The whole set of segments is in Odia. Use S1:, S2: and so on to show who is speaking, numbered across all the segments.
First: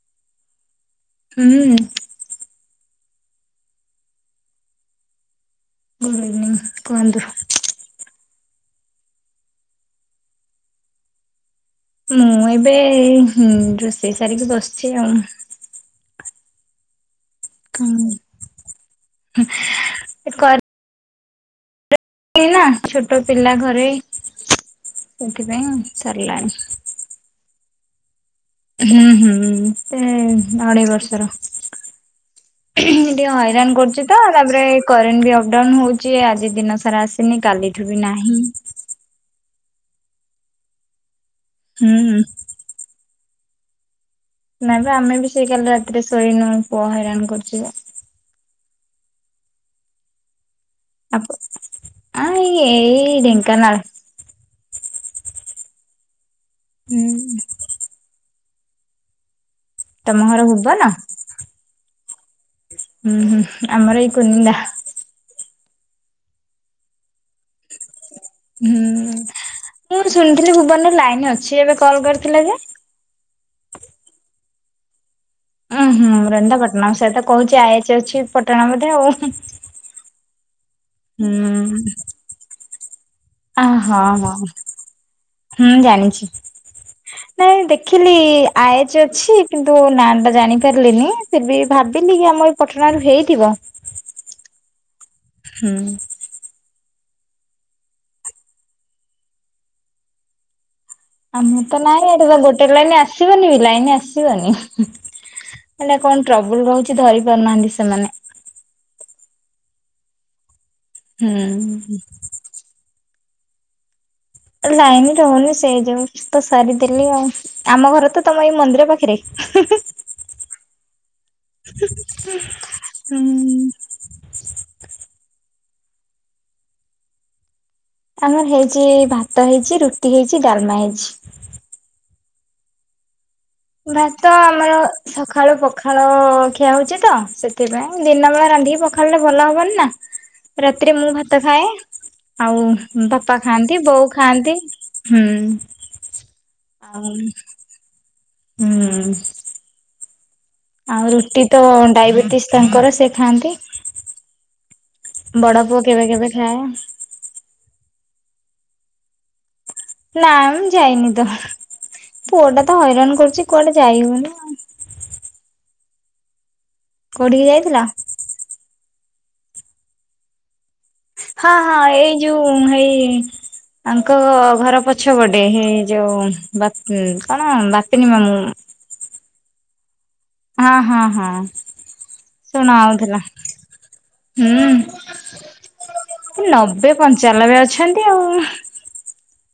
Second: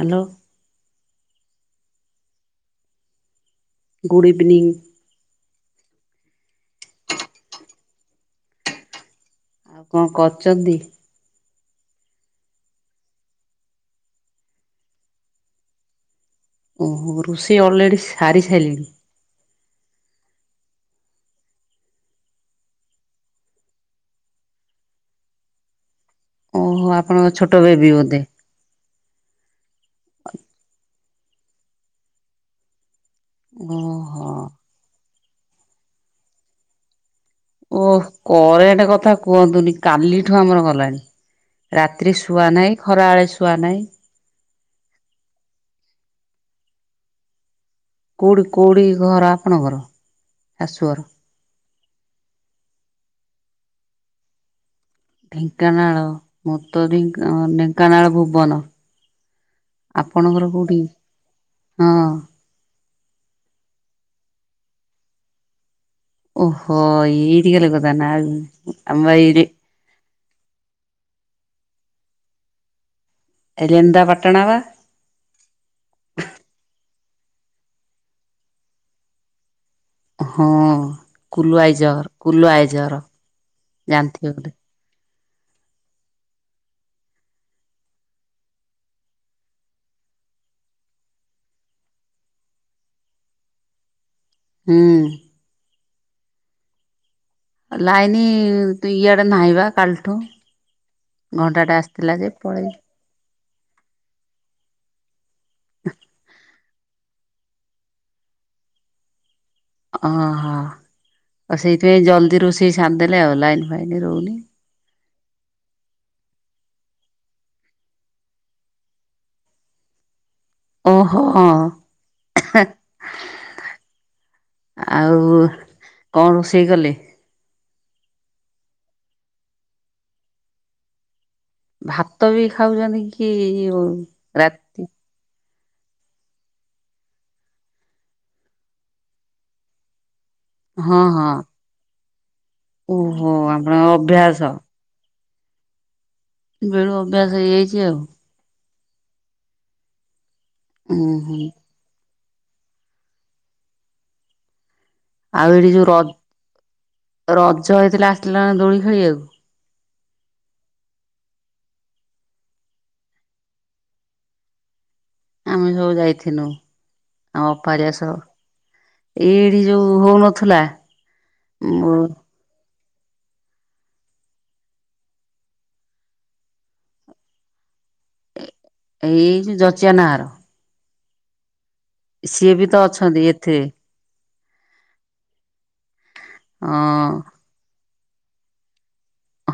S1: ହାଲୋ।
S2: ହୁଁ ହୁଁ
S1: ଗୁଡ଼ ଇଭିନିଂ।
S2: ହୁଁ କୁହନ୍ତୁ।
S1: ଆଉ କଣ କରୁଛନ୍ତିି?
S2: ମୁଁ ଏବେ ହୁଁ ରୋଷେଇ ସାରିକି ବସିଛି ଆଉ।
S1: ଓହୋ ରୋଷେଇ ଅଲରେଡି ସାରି ସାରିଲେଣି।
S2: କର ନା ଛୋଟ ପିଲା ଘରେ ସେଥିପାଇଁ ଆଉ। ସାରିଲାଣି।
S1: ତ ବେବି ଗୋତେ
S2: ହୁଁ ହୁଁ ସେ ଅଢେଇ ବର୍ଷର ଟିକେ ହଇରାଣ କରୁଛି ତ
S1: ଓହୋ।
S2: ତାପରେ କରେଣ୍ଟ ବି ଅପଡାଉନ ହଉଛି ଆଜି ଦିନ ସାରା ଆସି
S1: ଓହ କରେଟେ କଥା କୁହନ୍ତୁନି କାଲିଠୁ ଆମର ଗଲାଣି ରାତିରେ
S2: ହୁଁ
S1: ଶୁଆ ନାହିଁ ଖରା ବଳେ ଶୁଆ ନାହିଁ।
S2: ନାଇଁ ବା ଆମେ ବି ସେଇ କାଲି ରାତିରେ ଶୋଇନୁ ପୁଅ ହଇରାଣ କରୁଛୁ ଯେ
S1: କୋଉଠି କୋଉଠି ଘର ଆପଣଙ୍କର ଶାଶୁଘର?
S2: ଆଇ ଏଇ ଢେଙ୍କନାଳ।
S1: ଢେଙ୍କାନାଳ ମୁଁ ତ ଢେଙ୍କ
S2: ହୁଁ
S1: ଢେଙ୍କାନାଳ ଭୁବନ।
S2: ତମ ଘର
S1: ଆପଣଙ୍କର କୋଉଠି?
S2: ଭୁବନ?
S1: ହଁ
S2: ହୁଁ ହୁଁ ଆମର ଏଇ କୁନିନ୍ଦା।
S1: ଓହୋ ଏଇଠି କାଲେ କଥା ନା
S2: ହୁଁ
S1: ଆମ ଏଇଯେ
S2: ମୁଁ ଶୁଣିଥିଲି ଭୁବନରେ ଲାଇନ ଅଛି ଏବେ କଲ୍ କରିଥିଲା ଯେ।
S1: ଏ ରେନ୍ଦା ପାଟଣା ବା?
S2: ଉଁ ହୁଁଁ ରେଣନ୍ଦା ପାଟଣା ସେଇଆ ତ କହୁଛି ଆଏଚ ଅଛି ପଟଣା ବୋଧେ ଆଉ।
S1: ହଁ କୁଲୁଆଇ
S2: ହୁଁ
S1: ଜର କୁଲୁଆଇ ଜର।
S2: ଆ ହଁ ହଁ ହୁଁ ଜାଣିଚି। ନାଇଁ ଦେଖିଲି ଆୟଜ୍ ଅଛି କିନ୍ତୁ ନା ଟା ଜାଣିପାରିଲିନି ଫିର ବି ଭାବ ବିଲ କି ଆମ ଏଇ ପଟଣାରୁ ହେଇଥିବ।
S1: ହୁଁ।
S2: ହୁଁ।
S1: ଲାଇନି ତୁ ଇଆଡେ ନାହିଁବା କାଲିଠୁ।
S2: ଆମର
S1: ଘଣ୍ଟାଟେ
S2: ତ ନାଇଁ
S1: ଆସିଥିଲା
S2: ଏଠି
S1: ଯେ
S2: ତ ଗୋଟେ
S1: ପଳେଇ
S2: ଲାଇନ ଆସିବନି ବି ଲାଇନ ଆସିବନି। ହେନେ କଣ ଟ୍ରବୁଲ ରହୁଚି ଧରି ପାରୁନାହାଁନ୍ତି ସେମାନେ।
S1: ଅହୋ ହ ଆଉ ସେଇଥି
S2: ହୁଁ।
S1: ପାଇଁ ଜଲଦି ରୋଷେଇ ସାରିଦେଲେ ଆଉ ଲାଇନ ଫାଇନ ରହୁନି।
S2: ଲାଇନ ରହୁନି ସେ ଯୋଉ ତ ସାରିଦେଲି ଆଉ। ଆମ ଘର ତ ତମ ଏଇ ମନ୍ଦିର ପାଖରେ।
S1: ଓହୋ ଆଉ
S2: ହୁଁ।
S1: ଆଉ କଣ ରୋଷେଇ କଲେ?
S2: ଆମର ହେଇଚି ଭାତ ହେଇଚି, ରୁଟି ହେଇଚି, ଡାଲମା ହେଇଚି।
S1: ଭାତ ବି ଖାଉଚନ୍ତି କି?
S2: ଭାତ ଆମର
S1: ରାତି
S2: ସଖାଳୁ ପକ ପଖାଳ ଖିଆ ହଉଚି ତ ସେଥିପାଇଁ ଦିନ ବେଳେ ରାନ୍ଧିକି ପଖାଳିଲେ ଭଲ ହବନି ନା। ରାତିରେ
S1: ହଁ
S2: ମୁଁ
S1: ହଁ
S2: ଭାତ ଖାଏ। ଆଉ
S1: ଓହୋ
S2: ବାପା ଖାଆନ୍ତି,
S1: ଆପଣଙ୍କ
S2: ବୋଉ
S1: ଅଭ୍ୟାସ
S2: ଖାଆନ୍ତି। ହୁଁ।
S1: ବେଳୁ
S2: ଆଉ
S1: ଅଭ୍ୟାସ ହେଇଯାଇଚି ଆଉ।
S2: ହୁଁ। ଆଉ
S1: ଉୁଁ ହୁଁ
S2: ରୁଟି ତ ଡାଇବେଟିସ ତାଙ୍କର ସେ ଖାଆନ୍ତି। ବଡ
S1: ଆଉ ଏଇଠି
S2: ପୁଅ
S1: ଯୋଉ
S2: କେବେ
S1: ରଜ୍
S2: କେବେ ଖାଏ।
S1: ରଜ ହେଇଥିଲା ଆସିଥିଲ ନା ଦୋଳି ଖେଳିଆକୁ?
S2: ନା ମୁଁ ଯାଇନି ତ। ପୁଅଟା ତ ହଇରାଣ କରୁଚି କୁଆଡେ ଯାଇ ହଉନି ଆଉ।
S1: ହୁଁ ସବୁ ଯାଇଥିନୁ
S2: କୋଉଠିକି
S1: ଆମ ଅପା
S2: ଯାଇଥିଲ?
S1: ହେରିକା ସବ। ଏଇଠି ଯୋଉ ହଉନଥିଲା।
S2: ହଁ ହଁ
S1: ମୋ
S2: ଏଇ ଯୋଉ ଏଇ ତାଙ୍କ ଘର ପଛ ପଟେ ହେଇ ଯୋଉ ବାତ୍ ଉଁ କଣ ବାତେନୀ ମାମୁଁ।
S1: ଏଇ ଯୋଉ ଜଚିଆ ନାଁ ଘର?
S2: ହଁ ହଁ ହଁ।
S1: ସିଏ ବି
S2: ଶୁଣା
S1: ତ
S2: ହଉଥିଲା
S1: ଅଛନ୍ତି ଏଥିଏ।
S2: ହୁଁ ନବେ
S1: ହଁ
S2: ପଞ୍ଚାଲବେ ଅଛନ୍ ନ୍ତି ଆଉ।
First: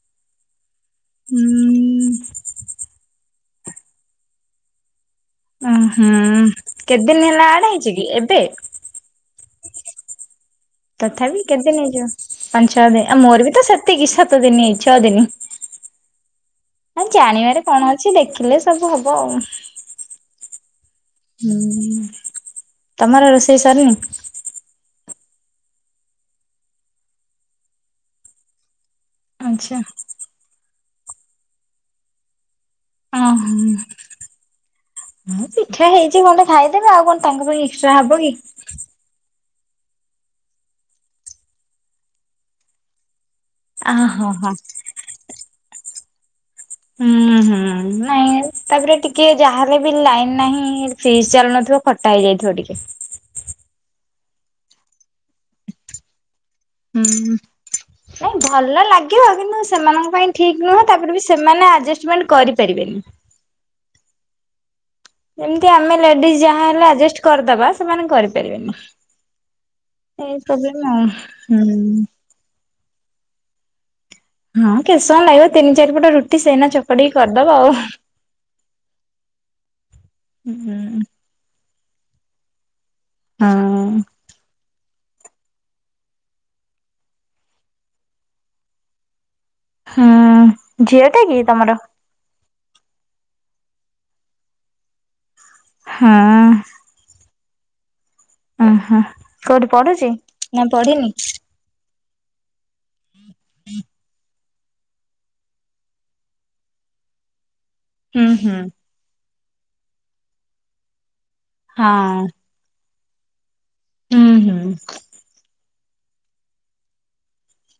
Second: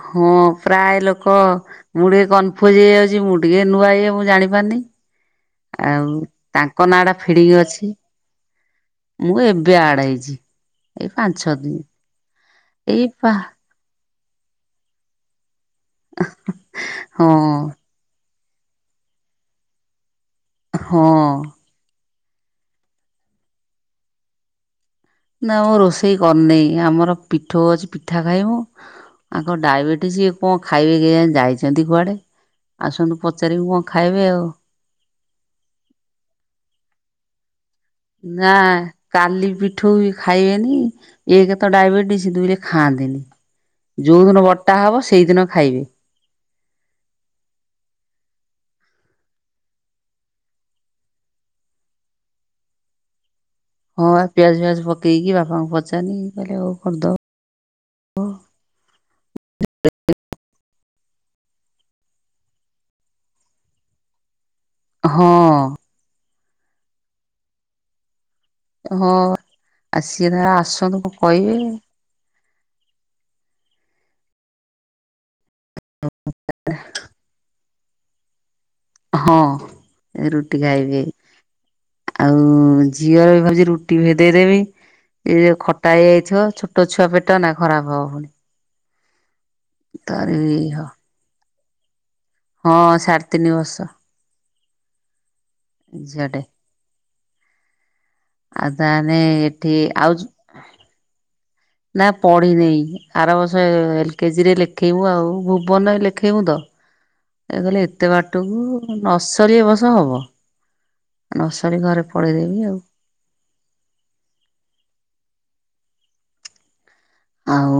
S1: ହଁ ପ୍ରାୟ ଲୋକ
S2: ହୁଁ
S1: ମୁଁ ଟିକେ କନଫୁଜ ହେଇଯାଉଚି। ମୁଁ ଟିକେ ନୂଆ ଇଏ ମୁଁ ଜାଣି ପାରୁନି।
S2: ଅ
S1: ଆଉ
S2: ହୁଁ
S1: ତାଙ୍କ ନାଁ
S2: କେତେ
S1: ଟା
S2: ଦିନ ହେଲା
S1: ଫିଡିଙ୍ଗ
S2: ଆଡ
S1: ଅଛି।
S2: ହେଇଛି କି ଏବେ
S1: ମୁଁ ଏବ୍ ବେ ଆଡ ହେଇଚି।
S2: ତଥାପି କେତ ଦିନ ହେଇ ଯିବ। ପାଞ୍ଚ ଛଅ ଦିନ
S1: ଏଇ
S2: ଆ
S1: ପା
S2: ମୋର ବି ତ ସେତିକି ସେତ୍ ସାତ ଦିନ ଏଇ ଛଅ ଦିନ ଆରେ
S1: ହଁ
S2: ଜାଣିବାରେ କଣ ଅଛି। ଦେଖ୍ ଲେ ସବୁ ହବ ଆଉ।
S1: ହଁ
S2: ତମର ରୋଷେଇ ସାରନି?
S1: ନା ମୁଁ ରୋଷେଇ କରିନି ଆମର ପିଠୋଉ ଅଛି ପିଠା ଖାଇବୁ। ଆଙ୍କ
S2: ଆଚ୍ଛା
S1: ଡାଇବେଟିସ୍ ଇଏ କଣ ଖାଇବେ କେଜାନି ଯାଇଚନ୍ତି କୁଆଡ଼େ?
S2: ଓଃହୁଁ ହଁ ପିଠା ହେଇଚି ଖଣ୍ଡେ ଖାଇଦେବେ। ଆଉ କଣ ତାଙ୍କ ପାଇଁ ଏକ୍ସଟ୍ରା ହବ କି
S1: ନା କାଲି ପି ଠୁଉ ବି ଖାଇବେନି ଏକେରେ ତ ଡାଇବେଟିସ୍ ଦୁଇ ରେ
S2: ଆ
S1: ଖାଆନ୍ତିନି। ଯୋଉ
S2: ହଁ
S1: ଦିନ
S2: ହଁ
S1: ବଟା ହବ ସେଇଦିନ ଖାଇବେ।
S2: ହୁଁ ହୁଁ ନାଇଁ। ତାପରେ ଟିକେ ଯାହଲେ ବି ଲାଇନ ନାହିଁ ଫ୍ରିଜ ଚାଲୁନଥିବ ଖଟା ହେଇଯାଇଥିବ ଟିକେ
S1: ହଁ ପିଆଜ ଫିଆଜ ପକେଇକି ବାପାଙ୍କୁ ପଚାନି
S2: ହୁଁ ନାଇଁ ଭଲ ଲାଗିବ କିନ୍ତୁ ସେମାନଙ୍କ ପାଇଁ ଠିକ ନୁହନ୍ତି ତାପରେ ବି ସେମାନେ ଆଡଜମେଣ୍ଟ କରିପାରିବେନି ଯେମିତି
S1: ହଁ
S2: ଆମେ ଲେଡିଜ ଯାହା ହେଲେ ଆଡଜଷ୍ଟ କରିଦବା ସେମାନେ କର
S1: ହଁ ଆ ସିଏ
S2: ଏଇ
S1: ତାର
S2: ପ୍ରବ୍ଲେ
S1: ଆସନ୍ତୁ କଣ କହିବେ
S2: ହଁ ହଁ କେେଶ କଣ ଲାଗିବ ତିନି ଚାରିପଟ ରୁଟି ସେନା ଚପଡିକି କରିଦବ ଆଉ
S1: ହଁ ରୁଟି
S2: ହୁଁ
S1: ଖାଇବି ଆଉ ଝିଅର ବି
S2: ହଁ
S1: ଭାବଛି ରୁଟି ଭେ ଦେଇେଇଦେବି ଏଇ ଖଟା ହେଇଯାଇଥିବ ଛୋଟ ଛୁଆ ପେଟ ନା ଖରାପ ହବ ଭଉଣି
S2: ହୁଁ ଝିଅ ଟା କି ତମର
S1: ହଁ ସାଢ଼େ ତିନି ବର୍ଷ ଝିଅଟେ
S2: ହଁ
S1: ଆଉ
S2: ଓହୋ
S1: ତାହାନଲେ
S2: କୋଉଠି
S1: ଏଠି
S2: ପଢୁଛି
S1: ଆଉ
S2: ନା ପଢିନି
S1: ନା ପଢିନହିଁ ଆର ବସ ରେ ଲେଖେଇବୁ ଆଉ ଭୁବନ ଲେଖେଇବୁ ତ ଏ କହିଲଲେ ଏତେ
S2: ହୁଁ ହୁଁ
S1: ବାଟକୁ ନସର ଏ ବସ ହବ ନସାଳୀ ଘରେ
S2: ହଁ
S1: ପଳେଇଦେବି ଆଉ
S2: ହୁଁ ହୁଁ
S1: ଆଉ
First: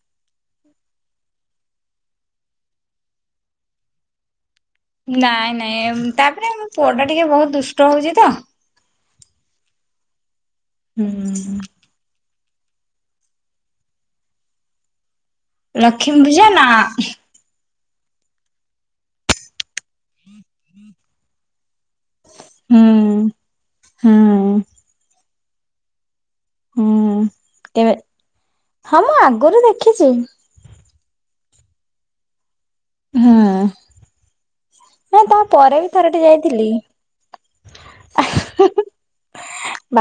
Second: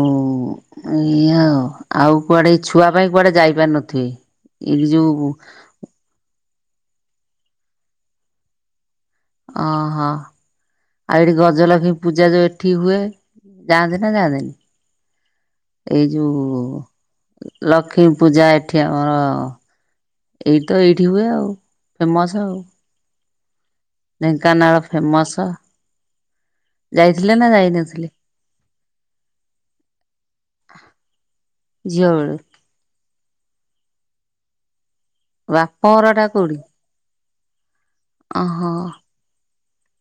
S1: ଏଇ ଆଉ ଆଉ କୁଆଡେଇ ଛୁଆ ପାଇଁ କୁଆଡେ ଯାଇପାର ନଥିବେ
S2: ନାଇଁ ନାଇଁ ତାପରେ ଆମ ପୁଅ ଟା ଟିକେ ବହୁତ ଦୁଷ୍ଟ ହଉଛି ତ
S1: ଓହୋ ଆଉ ଏଇଠି
S2: ହୁଁ
S1: ଗଜଲକ୍ଷ୍ମୀ ପୂଜା ଯୋଉ ଏଠି ଏଠି ହୁଏ ଯାଆନ୍ତିେ ନା ଯାଆନ୍ତିନି ଏଇ
S2: ଲକ୍ଷ୍ମୀ ପୂଜା ନା।
S1: ଯୋଉ ଲକ୍ଷ୍ମୀ ପୂଜା ଏଠି ଆମର ଏଇ ତ ଏଇଠି ହୁଏ ଆଉ ଫେମସ ଆଉ
S2: ହୁଁ ହୁଁ
S1: ଢେଙ୍କାନାଳ ଫେମସ
S2: ହୁଁ
S1: ଯାଇଥିଲେ ନା
S2: କେବେ
S1: ଯାଇନଥିଲେ
S2: ହଁ ମୁଁ ଆଗରୁ ଦେଖିଛି
S1: ଝଳ
S2: ହଁ ନା ତାପରେ ବି
S1: ବାପଘର
S2: ଥର ଟେ
S1: ଟା କୋଉଠି?
S2: ଯାଇଥିଲି
S1: ଓହୋ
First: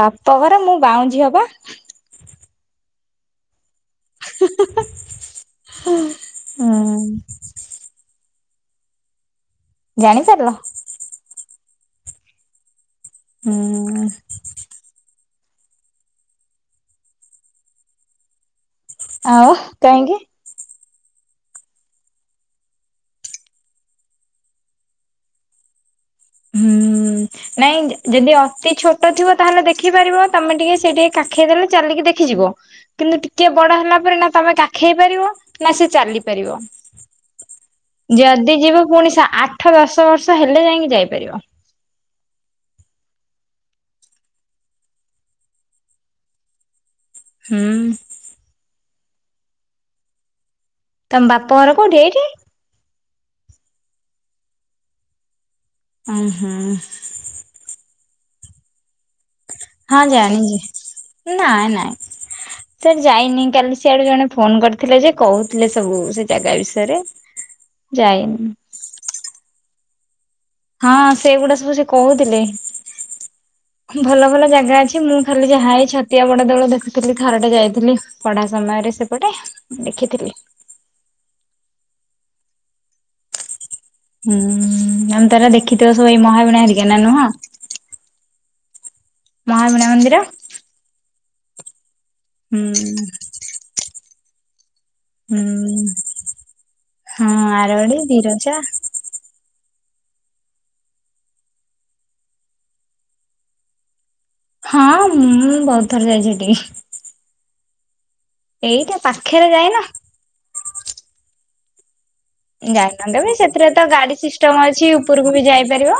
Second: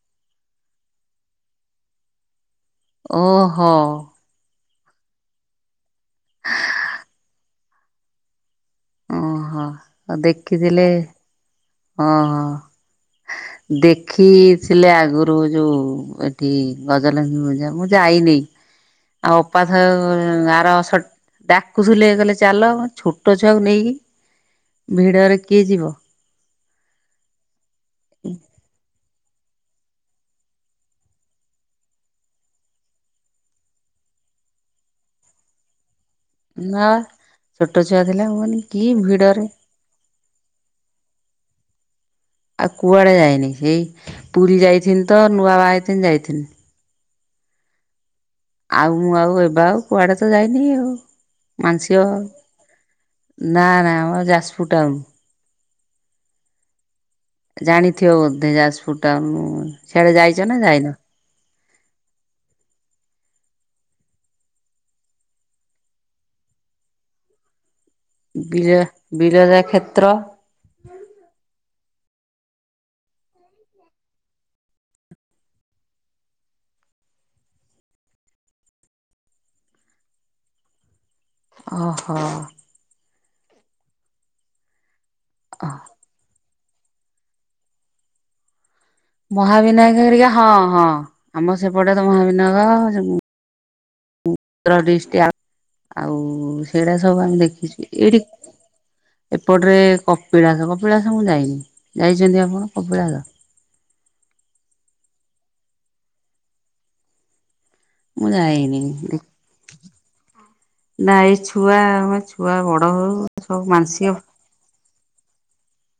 S2: ବାପଘର ମୁଁ ବାଉଁଜିୀ ହବା
S1: ଓହୋ
S2: ହଁ
S1: ଓହୋ ଆଉ
S2: ଜାଣିପାରିଲ
S1: ଦେଖିଥିଲେ ହ ହଁ
S2: ହୁଁ
S1: ଦେଖିଥିଲେ ଆଗରୁ ଯୋଉ ଏଠି ଗଜଲକ୍ଷ୍ମୀ ପୂଜା ମୁଁ ଯାଇନି ଆଉ ଅପାଧ ଆର ଡାକୁ ଲ କଲେ ଚାଲ ଛୋଟ ପଛଆକୁ ନେଇକି ଭିଡରେ କିଏ ଯିବ
S2: ହୁଁ ନାଇଁ ଯଦି ଅତି ଛୋଟ ଟ ଥିବ ତାହେଲେ ଦେଖିପାରିବ ତମେ ଟିକେ ସେ ଟିକେ କାଖେଇ ଦେଲେ ଚାଲିକି ଦେଖିଯିବ କିନ୍ତୁ ଟିକେ ବଡ ହେଲା ନା ତମେ କାଖଇ ପାରିବ ନା ସେ ଚାଲି
S1: ନା ଛୋଟ ଛୁଆ ଥିଲା ମୁଁ
S2: ଯଦି
S1: କହିଲି
S2: ଯିବ
S1: କି
S2: ପୁଣି
S1: ଭିଡରେ
S2: ଆଠ ଦଶ ବର୍ଷ ହେଲେ ଯାଇକି ଯାଇ
S1: ଆଉ କୁଆଡେ ଯାଇନି ସେଇ ପୁରୀ ଯାଇଥିନି ତ ନୂଆ ବାହା ଯାଇଥିନି
S2: ହଁ
S1: ଆଉ ମୁଁ ଆଉ ଏବେ ଆଉ କୁଆଡେ ତ ଯାଇନି ଆଉ
S2: ତମ ବାପ ଘର କୋଉଠି
S1: ମାଂସଅ ଆଉ
S2: ଏଇଠି
S1: ନା ନା ଆମର ଯାଜପୁଟା ଆଉ
S2: ଓ ହୋ
S1: ଥିବ ବଧେଜାଜ ଫୁଟାୁ
S2: ହଁ ଜାଣିଚି ନାଇଁ ନାଇଁ ସେ ଯାଇନି କାଲି ସିଆଡେ ଜଣେ ଫୋନ୍ କରିଥିଲେ ଯେ କହୁଥିଲେ ସବୁ ସେ ଜାଗା ବିଷୟରେ। ଯାଇନି
S1: ବିରା ବିରଜା କ୍ଷେତ୍ର।
S2: ହଁ ସେଗୁଡ଼ା ସବୁ ସେ କହୁଥିଲେ।
S1: ହୁଁ
S2: ଭଲ ଭଲ ଜାଗା ଅଛି ମୁଁ ଖାଲି ଯାହା ଏଇ ଛତିଆ ବଡ଼ ଦେଉଳ ଦେଖୁଥିଲି ଥରଟେ ଯାଇଥିଲି ପଢ଼ା ସମୟ ରେ ସେପଟେ ଦେଖିଥିଲି।
S1: ଓହୋ।
S2: ହୁଁ ଆମେ ତ ଏରା ଦେଖିଥିବ ସବୁ ଏଇ ମହାବିଣା ହେରିକା ନା ନୁହଁ? ମହାବୀଣା
S1: ମହାବିନାୟକ
S2: ମନ୍ଦିର।
S1: ହେରିକା ହଁ ହଁ ଆମ ସେପଟେ ତ
S2: ହୁଁ
S1: ମହାବିନାୟକ ଜମ୍ ର ଡିଷ୍ଟି ଆ‌
S2: ହୁଁ
S1: ଆଉ ସେଟା ସବୁ
S2: ହଁ
S1: ଆମେ ଦେଖିଛୁ
S2: ଆରଡି
S1: ଏଇଠି
S2: ବିରଜା
S1: ଏପଟରେ କପିଳାସ କପିଳାସ ମୁଁ ଯାଇନି ଯାଇଛନ୍ତି ଆପଣ କପିଳାସ?
S2: ହଁ ମୁଁ ବୋହୁତ୍ ଥର ଯାଇଛି ସେଠିକି।
S1: ମୁଁ ଯାଇନି ଦେ
S2: ଯାଇନା
S1: ନାଇଁ ଛୁଆ ଛୁଆ ବଡ଼ ହଉ
S2: ଯାଇନି ଦେବେ
S1: ସବୁ
S2: ସେଥିରେ ତ
S1: ମାନସିକ
S2: ଗାଡ଼ି ସିଷ୍ଟମ୍ ଅଛି ଉପୁରକୁ ବି ଯାଇପାରିବ।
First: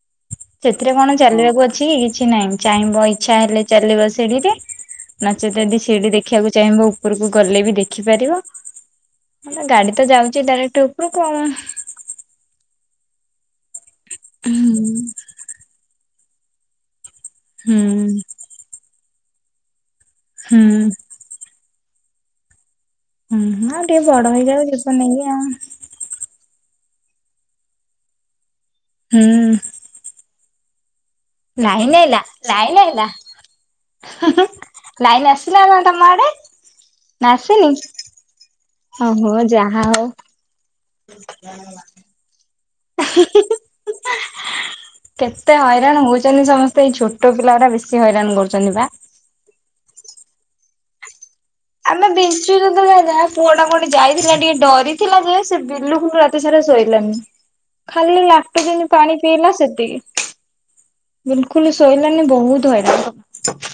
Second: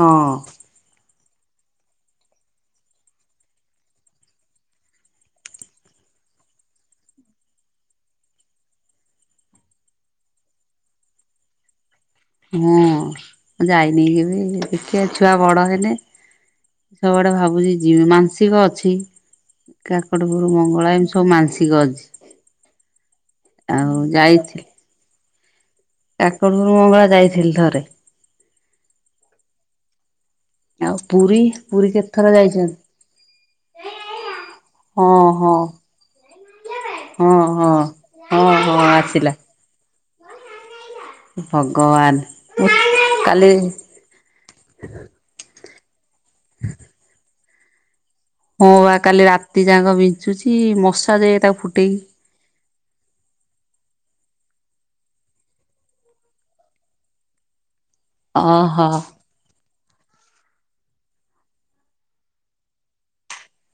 S1: ହଁ।
S2: ସେଥିରେ କଣ ଚାଲିବାକୁ ଅଛି କି କିଛି ନାହିଁ ଚାହିଁବ ଇଚ୍ଛା ହେଲେ ଚାଲିବ ସେଡ଼ିରେ। ନାଚେତ୍ ଯଦି ସିଡ଼ି ଦେଖିବାକୁ ଚାହିଁବ ଉପରକୁ ଗଲେ ବି ଦେଖିପାରିବ। ମଲା ଗାଡ଼ି ତ ଯାଉଚି ଡାଇରେକ୍ଟ୍ ଉପରକୁ ଆଉ।
S1: ହଁ ମୁଁ ଯାଇନି ବି କେବେ ଦେଖିବା ଛୁଆ ବଡ଼ ହେଲେ। ସବୁଆଡ଼େ
S2: ହୁଁ
S1: ଭାବୁଛି ଯିବି ମାନ୍ ସିକ ଅଛି। କାକଟପୁରୁ
S2: ହୁଁ।
S1: ମଙ୍ଗଳା ଏମିତି ସବୁ ମାନ୍ ସିକ ଅଛି।
S2: ଉ ହୁଁ ଆଉ ଟିକେ ବଡ଼ ହେଇଯାଉ ଯିବ ନେଇକି ଆଉ।
S1: କାକଟପୁରୁ ମଙ୍ଗଳା ଯାଇଥିଲି ଥରେ।
S2: ହୁଁ।
S1: ଆଉ? ପୁରୀ ପୁରୀ
S2: ନାଇନ୍ ଆଇଲା
S1: କେତେଥର ଯାଇଛନ୍ତି?
S2: ଲାଇନ୍ ଅଇଲା।
S1: ହଁ
S2: ଲାଇନ୍
S1: ହଁ
S2: ଆସିଲା ନା ତମ ଆଡ଼େ?
S1: ହଁ
S2: ନାସିନି
S1: ହଁ ହଁ ହଁ
S2: ଅ ହୋ ଯାହା ହଉ।
S1: ଭଗବାନ୍।
S2: କେତ୍ ତେ ହଇରାଣ ହୋଉଛନ୍ତି ସମସ୍ତେ ଏଇ ଛୋଟ ପିଲା ଉରା ବେଶି।
S1: ହଁ ବା କାଲି ରାତି ଯାକ ବିଞ୍ଚୁଚି ମଶା ଯେ ତା
S2: ଆମେ ବିଞ୍ଚୁଚୁ ଦୁଇଆ ଗାଁ ପୁଅ ଟା କ ଯାଇଥିଲା ଟିକେ ଡରିଥିଲା ଯେ ସେ ବିଲୁଖୁଲୁ ରାତି ସାରା ଶୋଇଲାନି। ଖାଲି ଲାଟୋଜିନି
S1: ଓହୋ
S2: ପାଣି ପିଇଲା ସେତିକି। ବିଲ୍ କୁଲୁ ଶୋଇଲାନି ବୋହୁତ୍ ହଇରାଣ କ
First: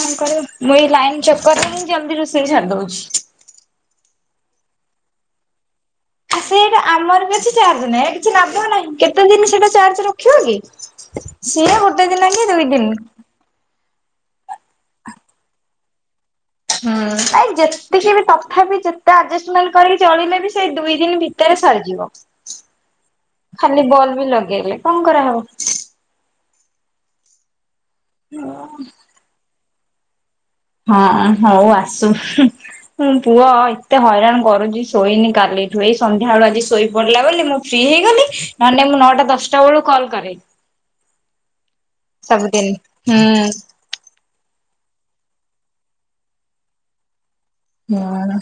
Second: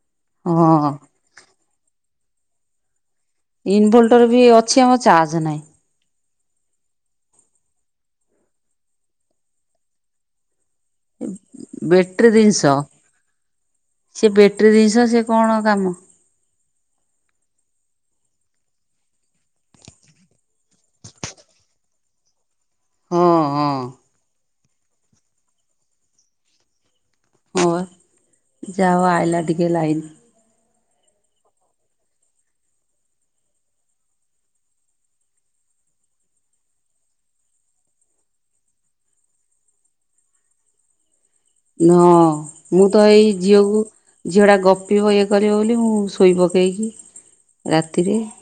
S2: କନ୍ କରିବ ମୁଁ
S1: ହଁ
S2: ଏଇ ଲାଇନ୍ ଚକର୍ ରେ ହିଁ ଜଲ୍ ଦି ରୋଷେଇ ସାରି ଦୋଉଛି।
S1: ଇନଭୋଲ୍ଟର ବି ଅଛି ଆମ ଚାର୍ଜ ନାହିଁ।
S2: ଆ ସେଇଟା ଆମର ବି ଅଛି ଚାର୍ଜ୍ ନାହିଁ କିଛି ଲାଭ ନାହିଁ କେତେ ଦିନି ସେଟା ଚାର୍ଜ୍ ରଖିବ କି। ସିଏ ଗୋଟେ ଦିନ କି ଦୁଇ ଦିନ୍।
S1: ସିଏ ବେଟ୍ରୀ ଦିସ ସିଏ କଣ କାମ।
S2: ହୁଁ ଆ ଯେତିକି ବି ତଥାପି ଯେତେ ଆଜେଷ୍ଟ୍ ମେଣ୍ଟ କରିକି ଚଳିଲେ ବି ସେଇ ଦୁଇ ଦିନ୍ ଭିତରେ ସରିଯିବ
S1: ହଁ ହଁ
S2: ଖାଲି ବଲ୍ ବି ଲଗେଇଲେ କଣ କରାହବ।
S1: ଓର୍ ଯାଉ ଆଇଲା ଟିକେ ଲାଇନ୍।
S2: ହଁ ହଉ ଆସୁ ହୁଁ ମୁଁ ପୁଅ ଏତେ ହଇରାଣ କରୁଛି ଶୋଇନି କାଲି ଇଠୁ ଏଇ ସନ୍ଧ୍ୟା ବୂଳୁ ଆଜି ଶୋଇ ପଡି଼ଲା ବୋଲି ମୁଁ ଫ୍ରି ହେଇଗଲି ନହେଲେ ମୁଁ ନଅଟା ଦଶଟା ବେଳୁ କଲ୍ କରେ।
S1: ନହଁ
S2: ସବୁଦିନ
S1: ମୁଁ ତ ଏଇ
S2: ହୁଁ।
S1: ଝିଅକୁ ଝିଅ ଟା ଗପ ପିବ ଇଏ କରିବ ବୋଲି ମୁଁ ଶୋଇ ପକେଇକି ରାତିରେ
S2: ହୁଁ।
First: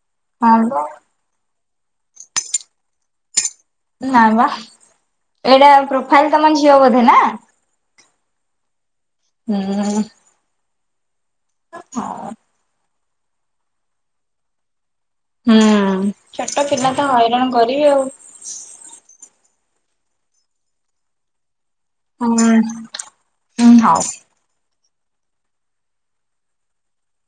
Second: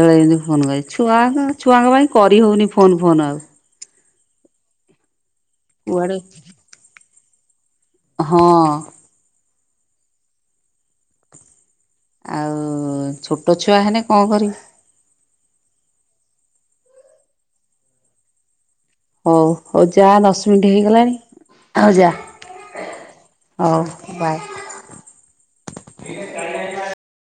S1: ଦଳେ ଯେମିତି
S2: ହଁ
S1: ଫୋନ
S2: ବା
S1: କରି ଛୁଆ ଛୁଆଙ୍କ ପାଇଁ କରି ହଉନି ଫୋନ୍ ଫାନ୍ ଆଉ।
S2: ନା ବା, ଏଇଟା
S1: କୁଆଡ଼େ
S2: ପ୍ରୋଫାଇଲ ତମ ଝିଅ ବୋଧେ ନା?
S1: ହଁ।
S2: ହୁଁ। ହଉ
S1: ଆଉ ଛୋଟ ଛୁଆ ହେଲେ କଣ କରିମ୍
S2: ହୁଁ ଛୋଟ ପିଲା ତ ହଇରାଣ କରିବେ ଆଉ।
S1: ହଉ ହଉ ଯାଆ ଦଶ ମିନିଟ ହେଇଗଲାଣି। ଆଉ ଯା
S2: ହୁଁ। ହୁଁ ହଉ।
S1: ହଉ ବାଏ। [inaudible]